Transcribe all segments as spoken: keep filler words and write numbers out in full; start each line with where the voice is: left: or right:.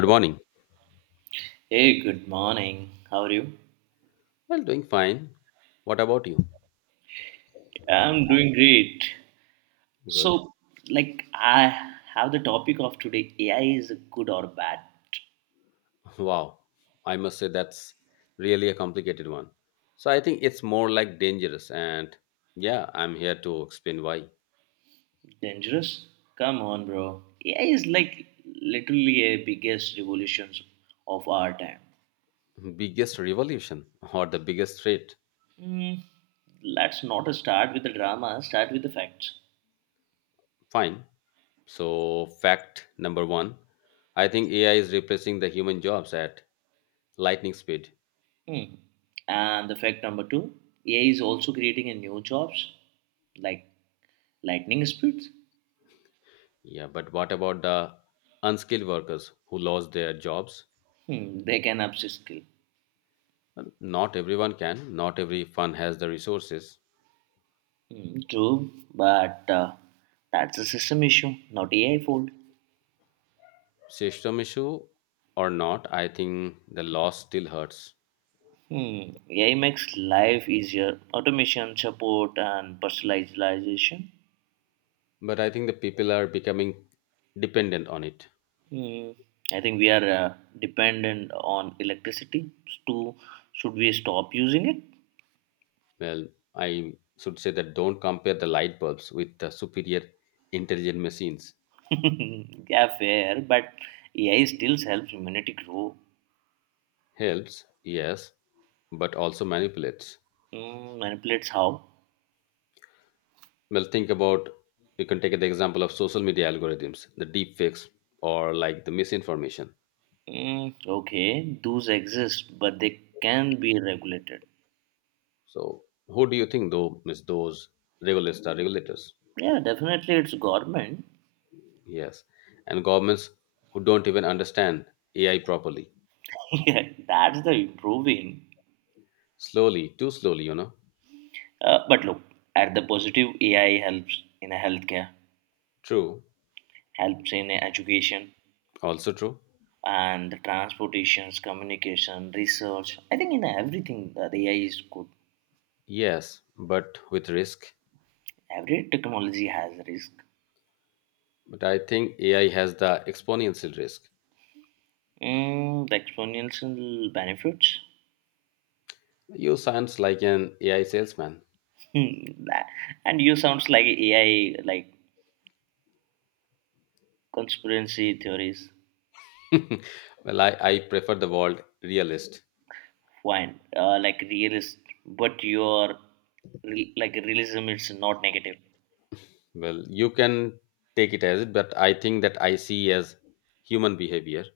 left: Good morning.
right: Hey, good morning. How are you?
left: Well, doing fine. What about you?
right: I'm doing great.
left: Good.
right: So, like, I have the topic of today A I is good or bad?
left: Wow. I must say that's really a complicated one. So I think it's more like dangerous and yeah, I'm here to explain why.
right: Dangerous? Come on, bro. A I is like literally a biggest revolutions of our time.
left: Biggest revolution or the biggest threat.
right: Hmm. Let's not start with the drama, start with the facts.
left: Fine. So fact number one, I think A I is replacing the human jobs at lightning speed.
right: Hmm. And the fact number two A I is also creating a new jobs like lightning speeds.
left: Yeah, but what about the unskilled workers who lost their jobs?
right: Hmm, they can upskill.
left: Well, not everyone can, not every fund has the resources.
right: Hmm, true, but uh, that's a system issue, not A I fault.
left: System issue or not, I think the loss still hurts.
right: Hmm, A I makes life easier, automation, support, and personalization.
left: But I think the people are becoming dependent on it.
right: Hmm, I think we are uh, dependent on electricity. To should we stop using
left: Well, I should say that don't compare the light bulbs with the superior intelligent machines.
right: it? Yeah, fair, but A I still helps humanity grow.
left: Helps, yes, but also manipulates.
right: Hmm, manipulates how?
left: Well, think about, you can take the example of social media algorithms, the deep fakes, or like the misinformation.
right: Hmm, okay, those exist, but they can be regulated.
left: So, who do you think though is those regulators are regulators?
right: Yeah, definitely, it's government.
left: Yes, and governments who don't even understand A I properly.
right: Yeah, that's the improving.
left: Slowly, too slowly, you know.
right: Uh, but look, at the positive, A I helps in a healthcare,
left: True,
right: helps in education,
left: also true.
right: and the transportations, communication, research. I think in everything, uh, A I is good.
left: Yes, but with risk.
right: Every technology has risk.
left: But I think A I has the exponential risk.
right: Mm, the exponential benefits.
left: You sounds like an A I salesman.
right: Hmm, that- and you sounds like A I, like conspiracy theories.
left: Well, I, I prefer the word realist.
right: Fine, uh, like realist, but your re- like realism is not negative.
left: Well, you can take it as it, but I think that I see as human behavior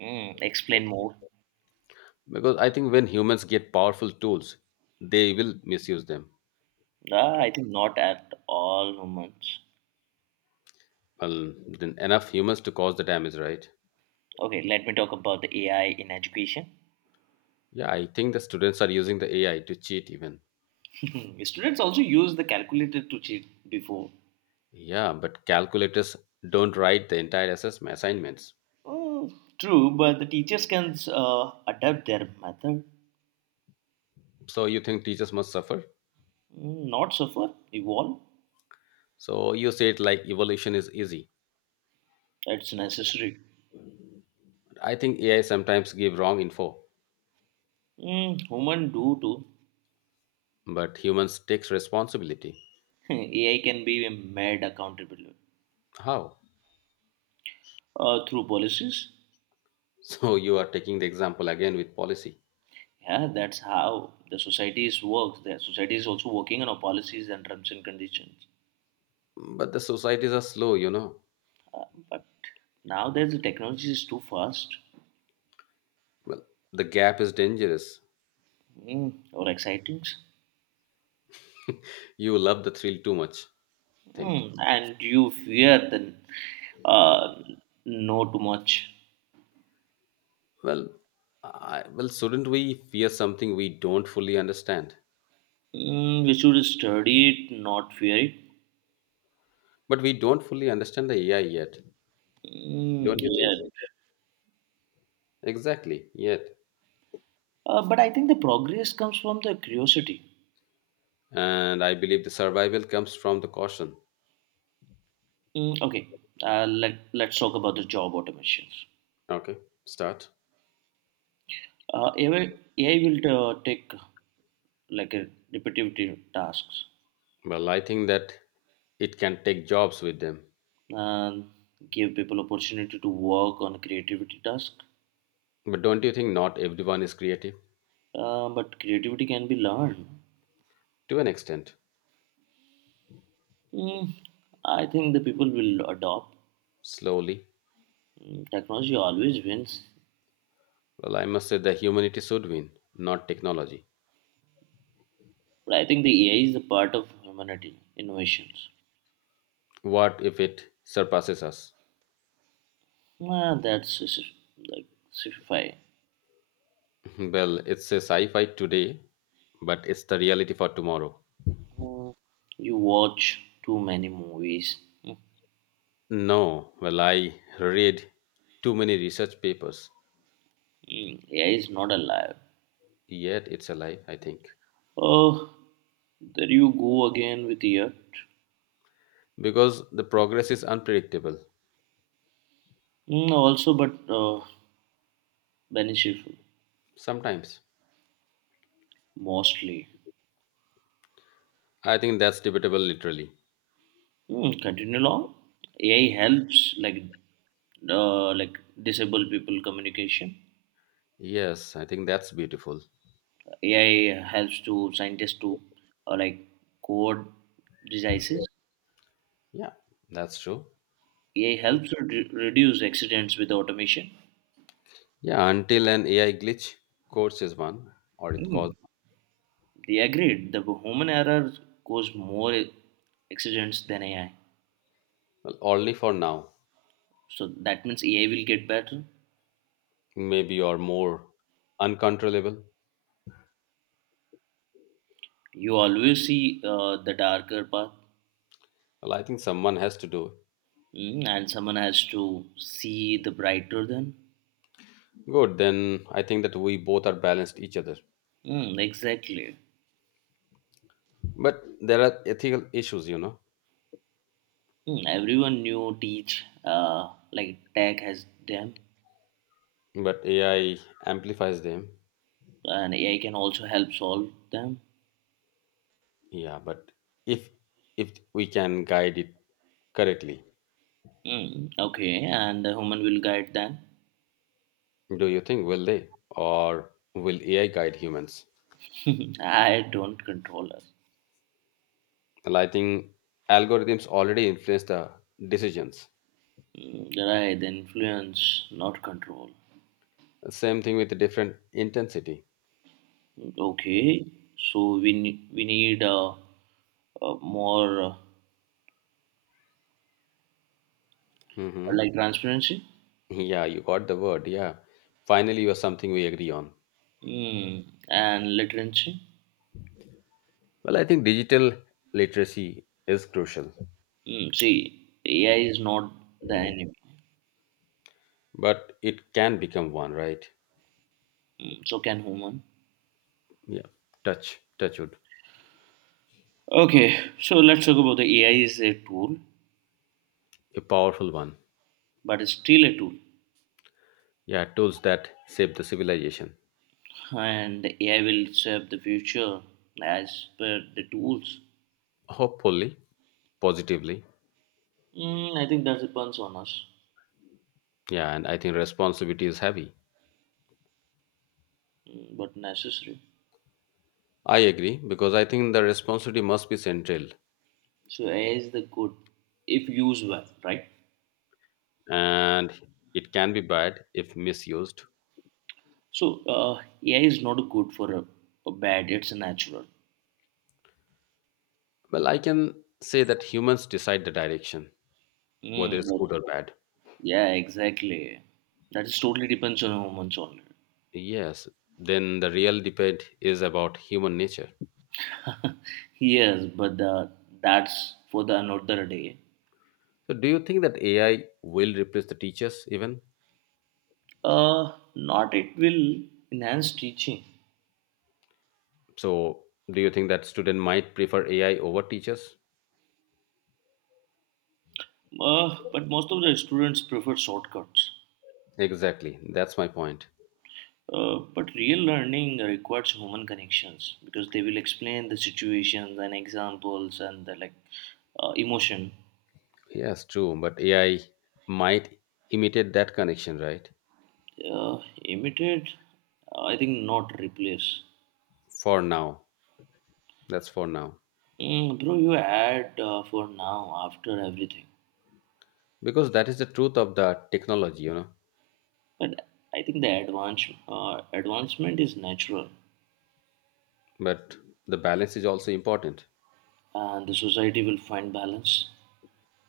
right: Mm, explain more.
left: because I think when humans get powerful tools, they will misuse them.
right: Ah, I think not at all humans.
left: Well, then enough humans to cause the damage, right?
right: Okay, let me talk about the A I in education.
left: Yeah, I think the students are using the AI to cheat even.
right: Students also use the calculator to cheat before.
left: Yeah, but calculators don't write the entire assessment assignments.
right: Mm, true, but the teachers can uh, adapt their method.
left: So you think teachers must suffer?
right: Mm, not suffer, evolve.
left: So you say it like evolution is easy?
right: It's necessary.
left: I think AI sometimes give wrong info.
right: Mm, human do too.
left: But humans takes responsibility.
right: A I can be made accountable
left: How?
right: uh, through policies.
left: So you are taking the example again with policy.
right: Yeah, that's how the societies works. The society is also working on our policies and terms and conditions.
left: But the societies are slow, you know.
right: Uh, but nowadays the technology is too fast.
left: Well, the gap is dangerous.
right: Mm, or exciting.
left: You love the thrill too much, I think.
right: Mm, and you fear the uh, know too much.
left: Well, I, well, shouldn't we fear something we don't fully understand?
right: Mm, we should study it, not fear it.
left: But we don't fully understand the A I yet,
right: Mm,
left: don't you think?
right: yeah.
left: Exactly, yet.
right: Uh, but I think the progress comes from the curiosity.
left: And I believe the survival comes from the caution.
right: Mm, okay, uh, let, let's talk about the job automations.
left: Okay, start.
right: Uh, A I, A I will uh, take like a repetitive tasks
left: Well, I think that it can take jobs with them.
right: and give people opportunity to work on creativity task.
left: But don't you think not everyone is creative?
right: Uh, but creativity can be learned.
left: To an extent,
right: Mm, I think the people will adopt.
left: slowly.
right: Mm, technology always wins.
left: Well, I must say that humanity should win, not technology.
right: But I think the A I is a part of humanity innovations.
left: What if it surpasses us?
right: Ah, that's s- s- like sci-fi.
left: Well, it's a sci fi today, but it's the reality for tomorrow.
right: You watch too many movies. Mm,
left: No, well, I read too many research papers,
right: mm, A I is not alive.
left: yet it's a lie, I think.
right: Oh, there you go again with yet.
left: Because the progress is unpredictable.
right: Mm, also, but uh, beneficial
left: Sometimes.
right: mostly.
left: I think that's debatable, literally.
right: Hmm, continue along. A I helps like uh, like disabled people communication.
left: Yes, I think that's beautiful.
right: A I helps to scientists to uh, like code diseases.
left: Yeah, that's true.
right: A I helps to re- reduce accidents with automation.
left: Yeah, until an A I glitch causes one, or it causes,
right: Mm, they agreed. The human error cause more accidents than A I.
left: well, only for now,
right: So that means A I will get better.
left: maybe or more uncontrollable.
right: You always see uh, the darker path.
left: Well, I think someone has to do it.
right: Mm, and someone has to see the brighter then.
left: Good, then I think that we both are balanced each other.
right: Mm, exactly.
left: But there are ethical issues, you know.
right: Hmm, everyone knew teach uh, like tech has them
left: But A I amplifies them.
right: and A I can also help solve them.
left: Yeah, but if if we can guide it correctly,
right: Hmm, okay, and the human will guide them.
left: do you think will they or will A I guide humans?
right: I don't control us.
left: Well, I think algorithms already influence the decisions.
right: Hmm, right, influence, not control.
left: Same thing with different intensity.
right: Okay, so we ne- we need uh, uh, more uh,
left: hmm
right: like transparency.
left: Yeah, you got the word. Yeah, finally, you are something we agree on.
right: Hmm, and literacy.
left: Well, I think digital literacy is crucial.
right: Hmm, see, A I is not the enemy.
left: But it can become one, right?
right: Hmm, so can human.
left: Yeah, touch touchwood.
right: Okay, so let's talk about the A I is a tool,
left: A powerful one.
right: but it's still a tool,
left: Yeah, tools that shape the civilization.
right: and the A I will shape the future as per the tools.
left: Hopefully positively.
right: Mm, I think that depends on us.
left: Yeah, and I think responsibility is heavy.
right: Mm, but necessary.
left: I agree because I think the responsibility must be central.
right: So A I is the good if used well, right?
left: And it can be bad if misused.
right: So uh, A I is not good for a, a bad; it's a natural.
left: Well, I can say that humans decide the direction,
right: Mm,
left: whether it's
right: but-
left: good or bad.
right: Yeah, exactly. That is totally depends on humans only.
left: Yes, then the real debate is about human nature.
right: Yes, but the, that's for the another day.
left: So do you think that AI will replace the teachers even?
right: Uh, not it will enhance teaching.
left: So, do you think that student might prefer A I over teachers?
right: Uh, but most of the students prefer shortcuts.
left: Exactly. That's my point.
right: Uh, but real learning requires human connections because they will explain the situations and examples and the like uh, emotion.
left: Yes, true. But A I might imitate that connection, right?
right: Uh, Imitate, I think not replace.
left: For now. That's for now.
right: Mm, bro, you add uh, for now after everything,
left: Because that is the truth of the technology, you know.
right: but I think the advance uh, advancement is natural,
left: But the balance is also important.
right: and the society will find balance.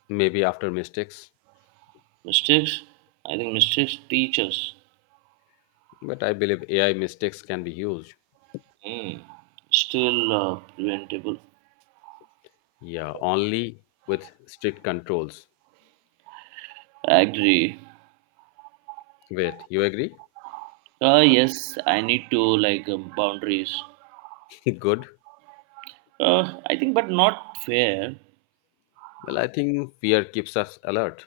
left: Maybe after mistakes.
right: Mistakes? I think mistakes teach us.
left: But I believe A I mistakes can be huge.
right: Hmm. Still uh, preventable.
left: Yeah, only with strict controls.
right: Agree.
left: Wait, you agree?
right: Uh, yes, I need to like uh, boundaries.
left: Good.
right: Uh, I think, but not fair.
left: Well, I think fear keeps us alert.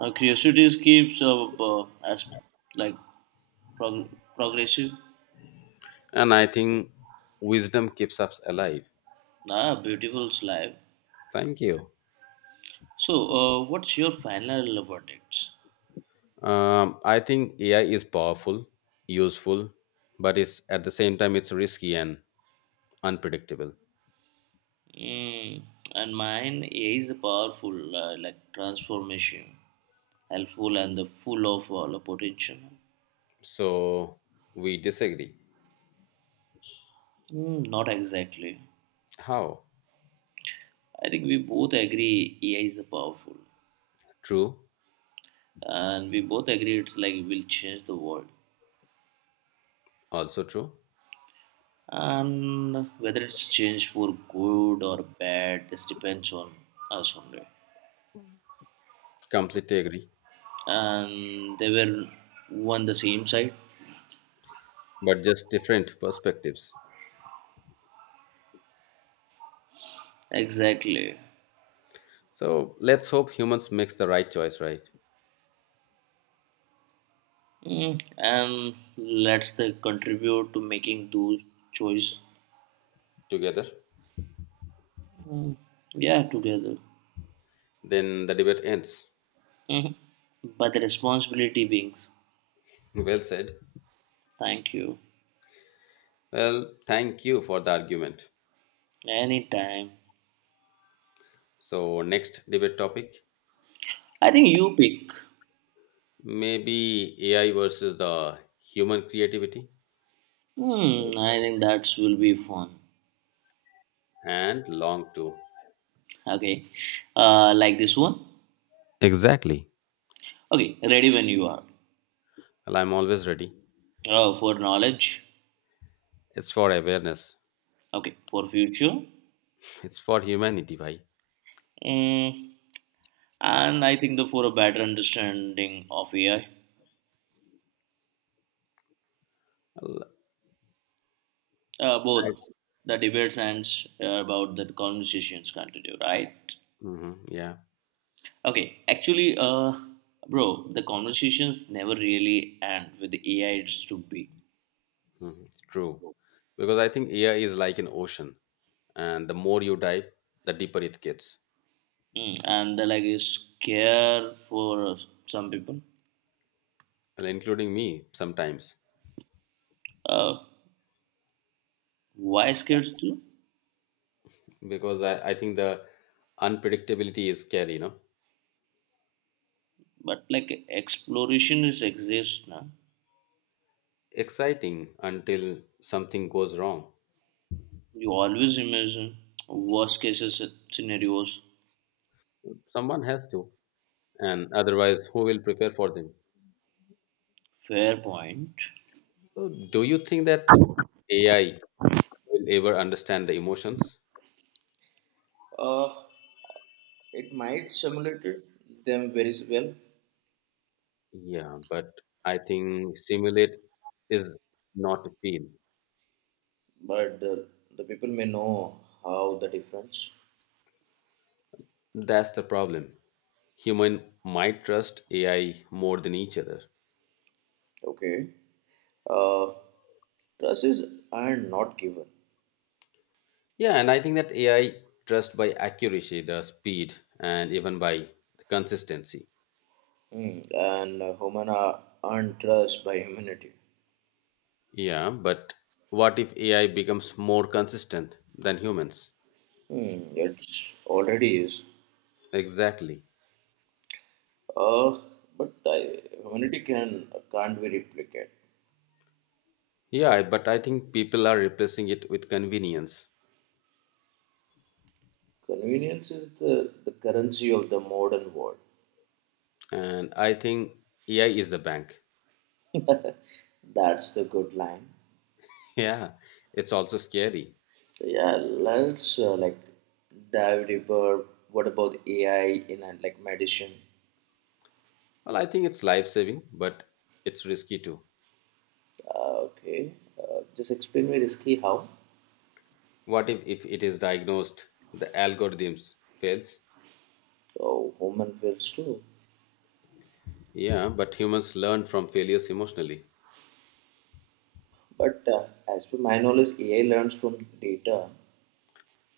right: Uh, curiosity keeps uh, uh, as like prog- progressive.
left: And I think wisdom keeps us alive.
right: Ah, beautiful slide.
left: Thank you.
right: So, uh, what's your final verdicts?
left: um, I think AI is powerful, useful, but it's at the same time it's risky and unpredictable.
right: Mm, and mine is powerful, uh, like transformation, helpful and the full of uh, the potential.
left: So we disagree?
right: Mm, not exactly.
left: How?
right: I think we both agree A I is the powerful,
left: True.
right: and we both agree it's like will change the world.
left: Also true.
right: And whether it's changed for good or bad, this depends on us only.
left: Completely agree.
right: And they were on the same side.
left: But just different perspectives.
right: Exactly.
left: So let's hope humans makes the right choice, right?
right: Mm, and let's the contribute to making those choice.
left: Together.
right: Mm, yeah, together.
left: Then the debate ends.
right: Mhm. But the responsibility beings.
left: Well said.
right: Thank you.
left: Well, thank you for the argument.
right: Anytime.
left: So next debate topic?
right: I think you pick.
left: Maybe A I versus the human creativity.
right: Hmm, I think that will be fun.
left: And long too.
right: Okay, uh, like this one.
left: Exactly.
right: Okay, ready when you are.
left: Well, I'm always ready.
right: Uh, for knowledge.
left: It's for awareness.
right: Okay, for future.
left: It's for humanity, why?
right: Mm, and I think the for a better understanding of A I.
left: Well,
right: Uh,
left: I,
right: both the debates and uh, about the conversations continue, right?
left: Mhm, yeah,
right: Okay, actually, uh, bro, the conversations never really end with the A I. It's too big.
left: mhm, it's true. Because I think A I is like an ocean, and the more you dive, the deeper it gets.
right: Mm, and the like is scare for uh, some people.
left: Well, including me sometimes,
right: Uh, why scared? Too?
left: because I, I think the unpredictability is scary, you know,
right: But like exploration is exist now.
left: exciting until something goes wrong.
right: You always imagine worst cases scenarios.
left: Someone has to, and otherwise, who will prepare for them?
right: Fair point.
left: So do you think that A I will ever understand the emotions?
right: Uh, it might simulate it- them very well,
left: Yeah, but I think simulate is not feel.
right: but the, the people may know how the difference.
left: That's the problem. Human might trust A I more than each other.
right: Okay. Uh, Trust is earned, not given.
left: Yeah, and I think that A I trust by accuracy, the speed, and even by the consistency.
right: Hmm. And uh, human are earned trust by humanity.
left: Yeah, but what if A I becomes more consistent than humans?
right: Hmm, it's already is.
left: Exactly.
right: Uh, but I, humanity can can't be replicated.
left: Yeah, but I think people are replacing it with convenience.
right: Convenience is the, the currency of the modern world.
left: And I think A I is the bank.
right: That's the good line.
left: Yeah, it's also scary.
right: So yeah, let's uh, like dive deeper. What about A I in uh, like medicine?
left: Well, I think it's life saving, but it's risky too.
right: Uh, okay, uh, just explain me risky how.
left: What if, if it is diagnosed, the algorithms fails?
right: So human feels too.
left: Yeah, but humans learn from failures emotionally.
right: But uh, as per my knowledge, A I learns from data.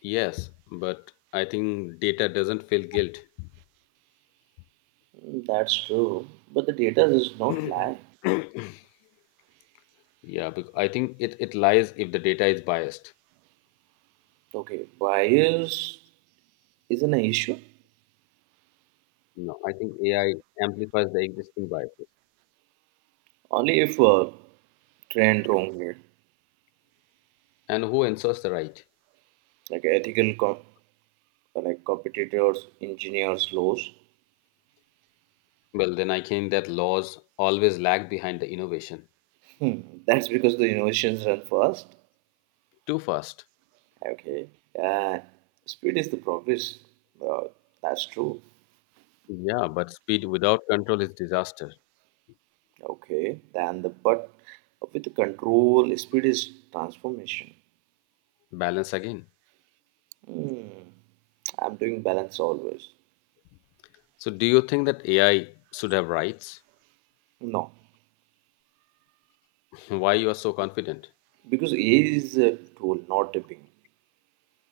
left: Yes, but I think data doesn't feel guilt.
right: That's true, but the data does not lie.
left: Yeah, because I think it, it lies if the data is biased.
right: Okay, bias is an issue
left: No, I think A I amplifies the existing biases.
right: only if uh, trained wrongly,
left: And who ensures the right?
right: like ethical com- uh, like competitors, engineers, laws.
left: Well, then I think that laws always lag behind the innovation.
right: That's because the innovations run first.
left: Too fast.
right: Okay, uh, speed is the progress. Uh, that's true.
left: Yeah, but speed without control is disaster.
right: Okay, then the but with the control, speed is transformation.
left: Balance again.
right: I'm doing balance always.
left: So do you think that A I should have rights?
right: No.
left: Why you are so confident?
right: Because A I is a tool, not a being.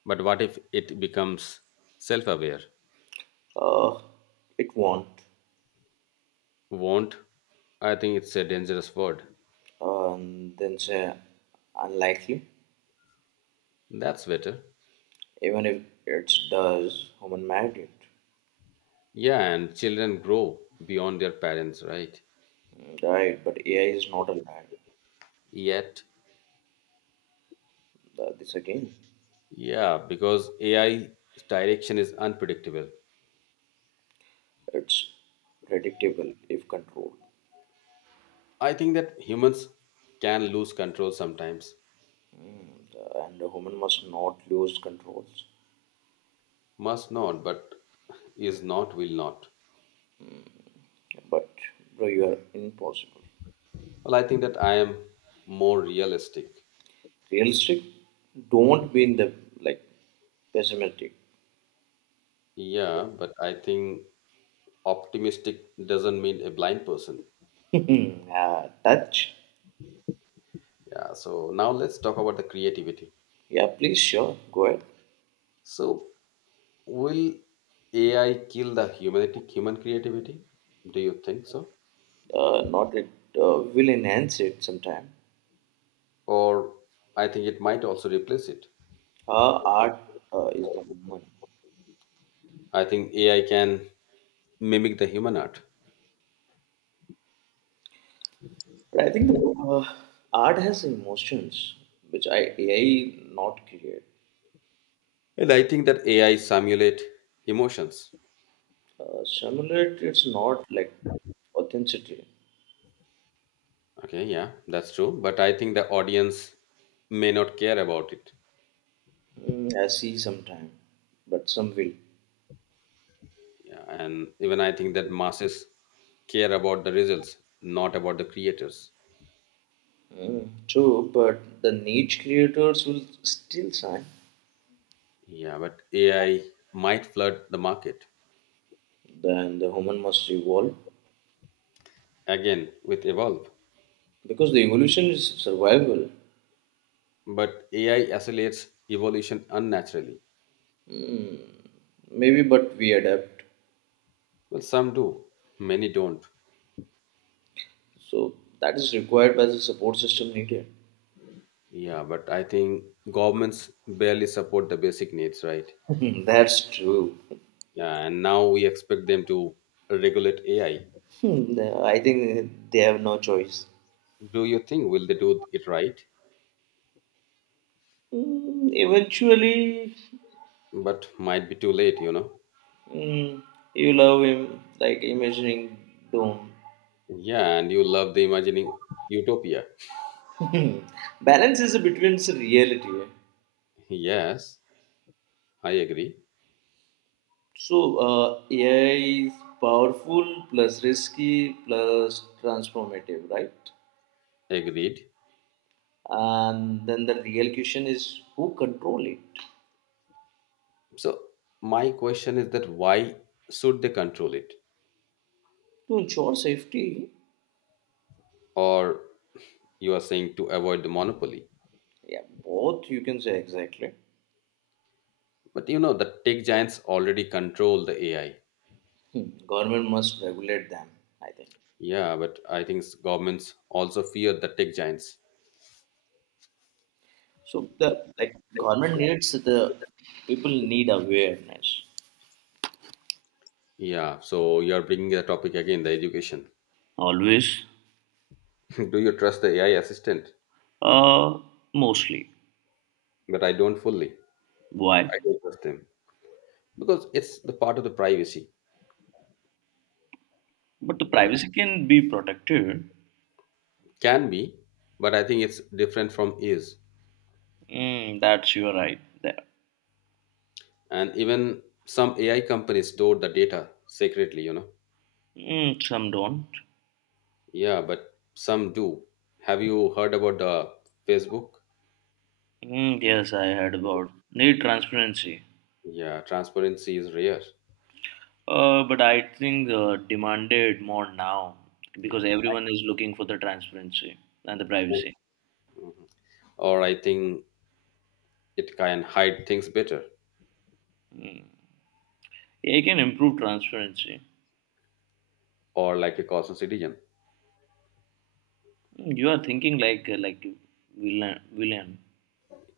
left: But what if it becomes self-aware?
right: Uh, it won't.
left: Won't? I think it's a dangerous word.
right: uh, And then say unlikely,
left: That's better.
right: even if it does, human made it.
left: Yeah, and children grow beyond their parents, right?
right: Mm, right, but A I is not alive.
left: Yet,
right: Uh, this again,
left: yeah, because A I 's direction is unpredictable.
right: it's predictable if controlled.
left: I think that humans can lose control sometimes.
right: Uh, and a human must not lose controls.
left: Must not, but is not, will not.
right: But bro, you are impossible.
left: Well, I think that I am more realistic.
right: Realistic, don't be in the like pessimistic.
left: Yeah, but I think optimistic doesn't mean a blind person.
right: Hmm, uh, touch.
left: Yeah, so now let's talk about the creativity.
right: Yeah, please, sure, go ahead.
left: So, will A I kill the humanity, human creativity? Do you think so?
right: Uh, not it uh, will enhance it sometime.
left: Or I think it might also replace it.
right: Uh, art uh, is the moment.
left: I think A I can mimic the human art.
right: But I think the uh, art has emotions which I, A I not create.
left: And I think that A I simulate emotions.
right: Uh, simulate it's not like authenticity.
left: Okay, yeah, that's true. But I think the audience may not care about it.
right: Mm, I see sometime, but some will.
left: Yeah, and even I think that masses care about the results, not about the creators.
right: Mm, true, but the niche creators will still sign.
left: Yeah, but A I might flood the market
right: Then the human must evolve
left: again with evolve.
right: because the evolution is survival.
left: But A I accelerates evolution unnaturally.
right: Maybe, but we adapt.
left: Well, some do, many don't.
right: So that is required by the support system needed.
left: Yeah, but I think governments barely support the basic needs, right?
right: Hmm, that's true.
left: Yeah, and now we expect them to regulate A I.
right: Hmm, I think they have no choice.
left: Do you think will they do it right?
right: Hmm, eventually.
left: But might be too late, you know.
right: Hmm, you love him like imagining doom.
left: Yeah, and you love the imagining utopia.
right: Balance is between reality. Eh?
left: Yes, I agree.
right: So uh, A I is powerful plus risky plus transformative, right?
left: Agreed.
right: And then the real question is who control it
left: So my question is that why should they control it?
right: to ensure safety.
left: Or you are saying to avoid the monopoly.
right: Yeah, both you can say exactly.
left: But you know the tech giants already control the A I.
right: Hmm, government must regulate them, I think.
left: Yeah, but I think s- governments also fear the tech giants.
right: So the like government needs the people need awareness.
left: Yeah, so you're bringing the topic again, the education.
right: Always.
left: Do you trust the A I assistant?
right: uh, Mostly.
left: But I don't fully.
right: Why?
left: I don't trust them because it's the part of the privacy.
right: But the privacy can be protected.
left: Can be, but I think it's different from is.
right: Mm, that's your right there.
left: And even some AI companies store the data secretly, you know.
right: Mm, some don't.
left: Yeah, but some do. Have you heard about the Facebook?
right: Mm, yes, I heard about need transparency.
left: Yeah, transparency is rare.
right: Uh, but I think uh, demanded more now
left: Yeah.
right: because everyone is looking for the transparency and the privacy.
left: Mhm. Or I think it can hide things better.
right: Mm. A I can improve transparency.
left: Or like a caution citizen.
right: You are thinking like uh, like villain villain.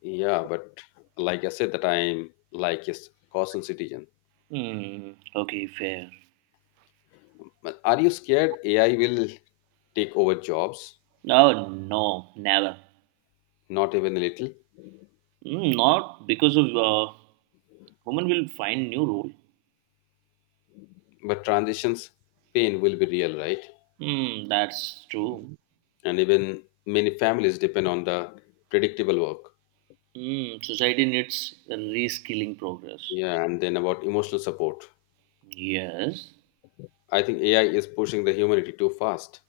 left: Yeah, but like I said that I'm like a caution citizen.
right: Mm, okay, fair.
left: But are you scared AI will take over jobs?
right: No, no, never.
left: Not even a little?
right: Mm, not because of uh, women will find new role.
left: But transitions pain will be real, right?
right: Mm, that's true.
left: And even many families depend on the predictable work.
right: Mm, society needs a reskilling progress.
left: Yeah, and then about emotional support.
right: Yes,
left: I think AI is pushing the humanity too fast.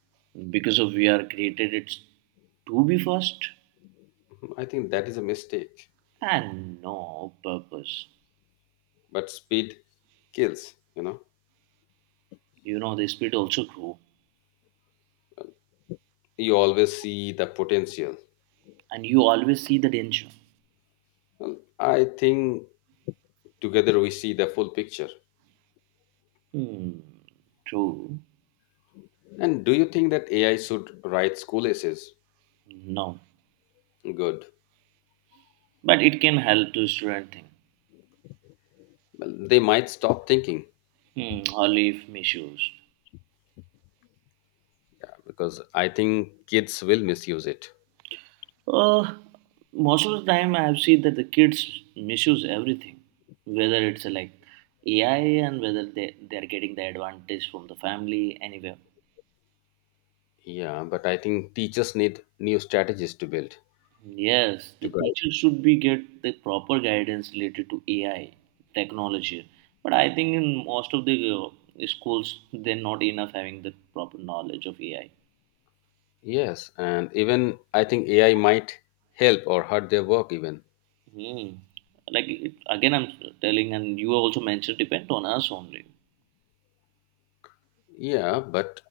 right: because of we are created it's to be first
left: I think that is a mistake.
right: and no purpose.
left: But speed kills, you know.
right: You know the spirit also grow,
left: You always see the potential.
right: and you always see the danger.
left: I think together we see the full picture.
right: Hmm, true.
left: And do you think that AI should write school essays?
right: No,
left: Good.
right: but it can help to strengthen.
left: Well, they might stop thinking.
right: Hmm, or if misused.
left: Because I think kids will misuse it.
right: Uh, Most of the time, I've seen that the kids misuse everything, whether it's uh, like A I and whether they, they are getting the advantage from the family anywhere.
left: Yeah, but I think teachers need new strategies to build
right: Yes,
left: to
right: the
left: guide.
right: teacher should be get the proper guidance related to A I technology, but I think in most of the uh, schools they're not enough having the proper knowledge of A I.
left: Yes, and even I think A I might help or hurt their work even.
right: Hmm. Like it, again, I'm telling, and you also mentioned depend on us only.
left: Yeah, but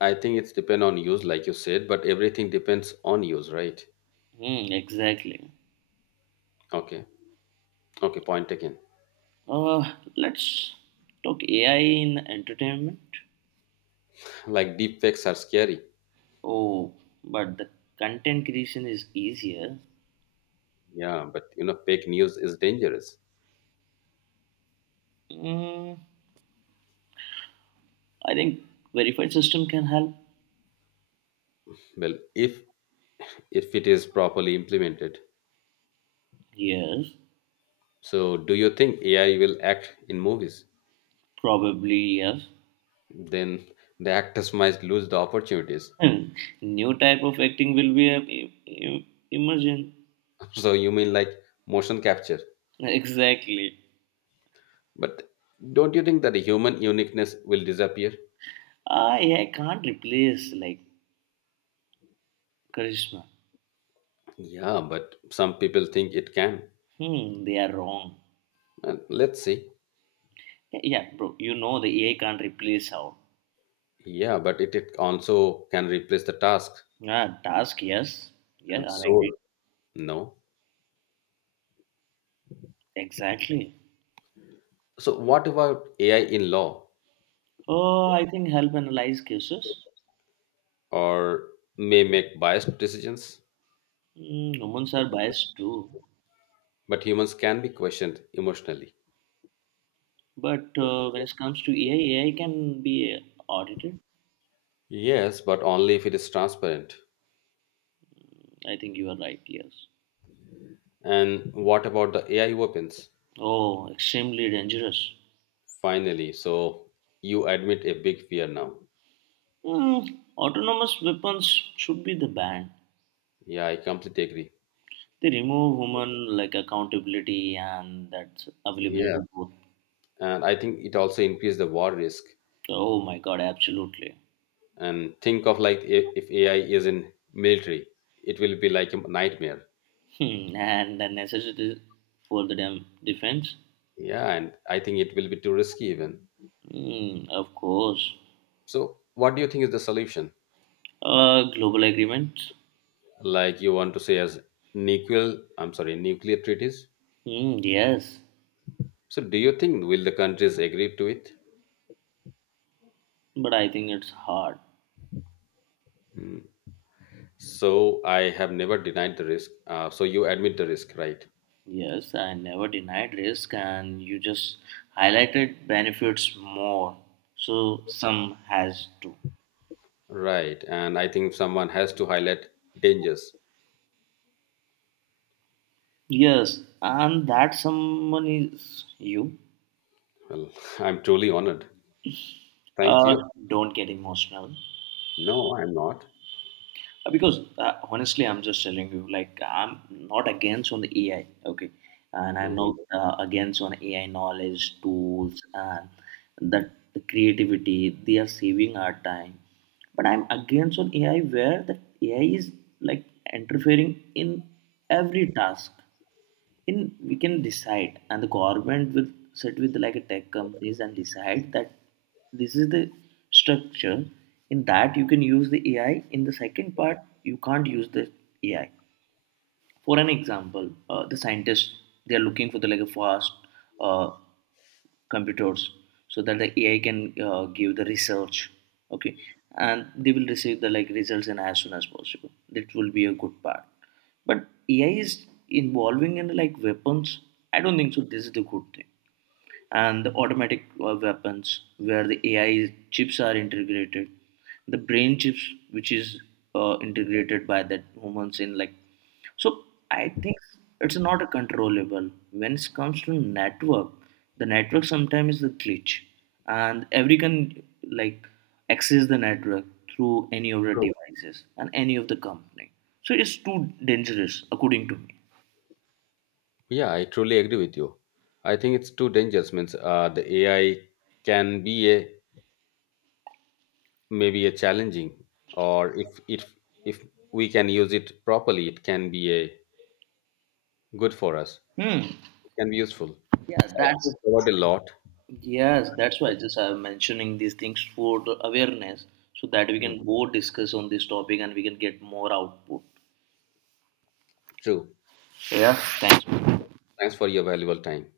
left: I think it's depend on use, like you said. But everything depends on use, right?
right: Hmm. Exactly.
left: Okay, okay, point taken.
right: Uh, let's talk A I in entertainment.
left: Like deep fakes are scary.
right: Oh, but the content creation is easier.
left: Yeah, but you know, fake news is dangerous.
right: Mm, I think verified system can help.
left: Well, if if it is properly implemented.
right: Yes,
left: So, do you think A I will act in movies?
right: probably yes.
left: Then the actors might lose the opportunities.
right: Hmm, new type of acting will be a, e- e- emergent.
left: So you mean like motion capture?
right: Exactly.
left: But don't you think that the human uniqueness will disappear?
right: I, I can't replace like charisma.
left: Yeah, but some people think it can.
right: Hmm, they are wrong.
left: And let's see.
right: Yeah, yeah, bro, you know the A I can't replace how.
left: Yeah, but it, it also can replace the task
right: Yeah, task, yes. Yeah,
left: and
right: I agree.
left: soul. No.
right: Exactly.
left: So, what about A I in law
right: Oh, I think help analyze cases.
left: or may make biased decisions?
right: Hmm, humans are biased too.
left: But humans can be questioned emotionally.
right: But uh, when it comes to A I, A I can be audited.
left: Yes, but only if it is transparent.
right: I think you are right, yes.
left: And what about the A I weapons?
right: Oh, extremely dangerous.
left: Finally, so you admit a big fear now.
right: Hmm, autonomous weapons should be the ban.
left: Yeah, I completely agree.
right: They remove human like accountability and that's
left: Yeah,
right: availability both.
left: and I think it also increased the war risk.
right: Oh my god, absolutely.
left: And think of like, if, if AI is in military, it will be like a nightmare.
right: Hmm, and the necessity for the dem- defense?
left: Yeah, and I think it will be too risky even.
right: Hmm, of course.
left: So what do you think is the solution?
right: Uh, global agreements?
left: Like you want to say as nuclear, I'm sorry, nuclear treaties.
right: Hmm, yes,
left: So do you think will the countries agree to it?
right: but I think it's hard.
left: Mm. So I have never denied the risk. Uh, so you admit the risk, right?
right: Yes, I never denied risk, and you just highlighted benefits more. So some has to.
left: Right, and I think someone has to highlight dangers.
right: Yes, and that someone is you.
left: Well, I'm truly honored. Thank
right: Uh,
left: you.
right: don't get emotional.
left: No, I'm not.
right: Uh, because uh, honestly I'm just telling you like I'm not against on the AI, okay, and I'm
left: Hmm.
right: not uh, against on AI knowledge tools and that the creativity they are saving our time, but I'm against on AI where the AI is like interfering in every task in we can decide, and the government will sit with like a tech companies and decide that this is the structure in that you can use the AI in the second part you can't use the AI. For an example, uh, the scientists they are looking for the like a fast uh, computers so that the AI can uh, give the research, okay, and they will receive the like results in as soon as possible. That will be a good part, but AI is involving in like weapons. I don't think so this is the good thing. And the automatic uh, weapons where the A I chips are integrated, the brain chips which is uh, integrated by that humans in like. So I think it's not a controllable. When it comes to network, the network sometimes is the glitch, and every can like access the network through any of the
left: True.
right: devices and any of the company. So it's too dangerous, according to me.
left: Yeah, I truly agree with you. I think it's too dangerous. Means uh, the A I can be a maybe a challenging, or if if if we can use it properly, it can be a good for us.
right: Hmm.
left: It can be useful.
right: Yeah,
left: So I think we
right: that's.
left: covered a lot.
right: Yes, that's why just I'm mentioning these things for the awareness so that we
left: Mm,
right: can both discuss on this topic and we can get more output.
left: true.
right: So, yeah,
left: Yeah.
right: thanks.
left: Thanks for your valuable time.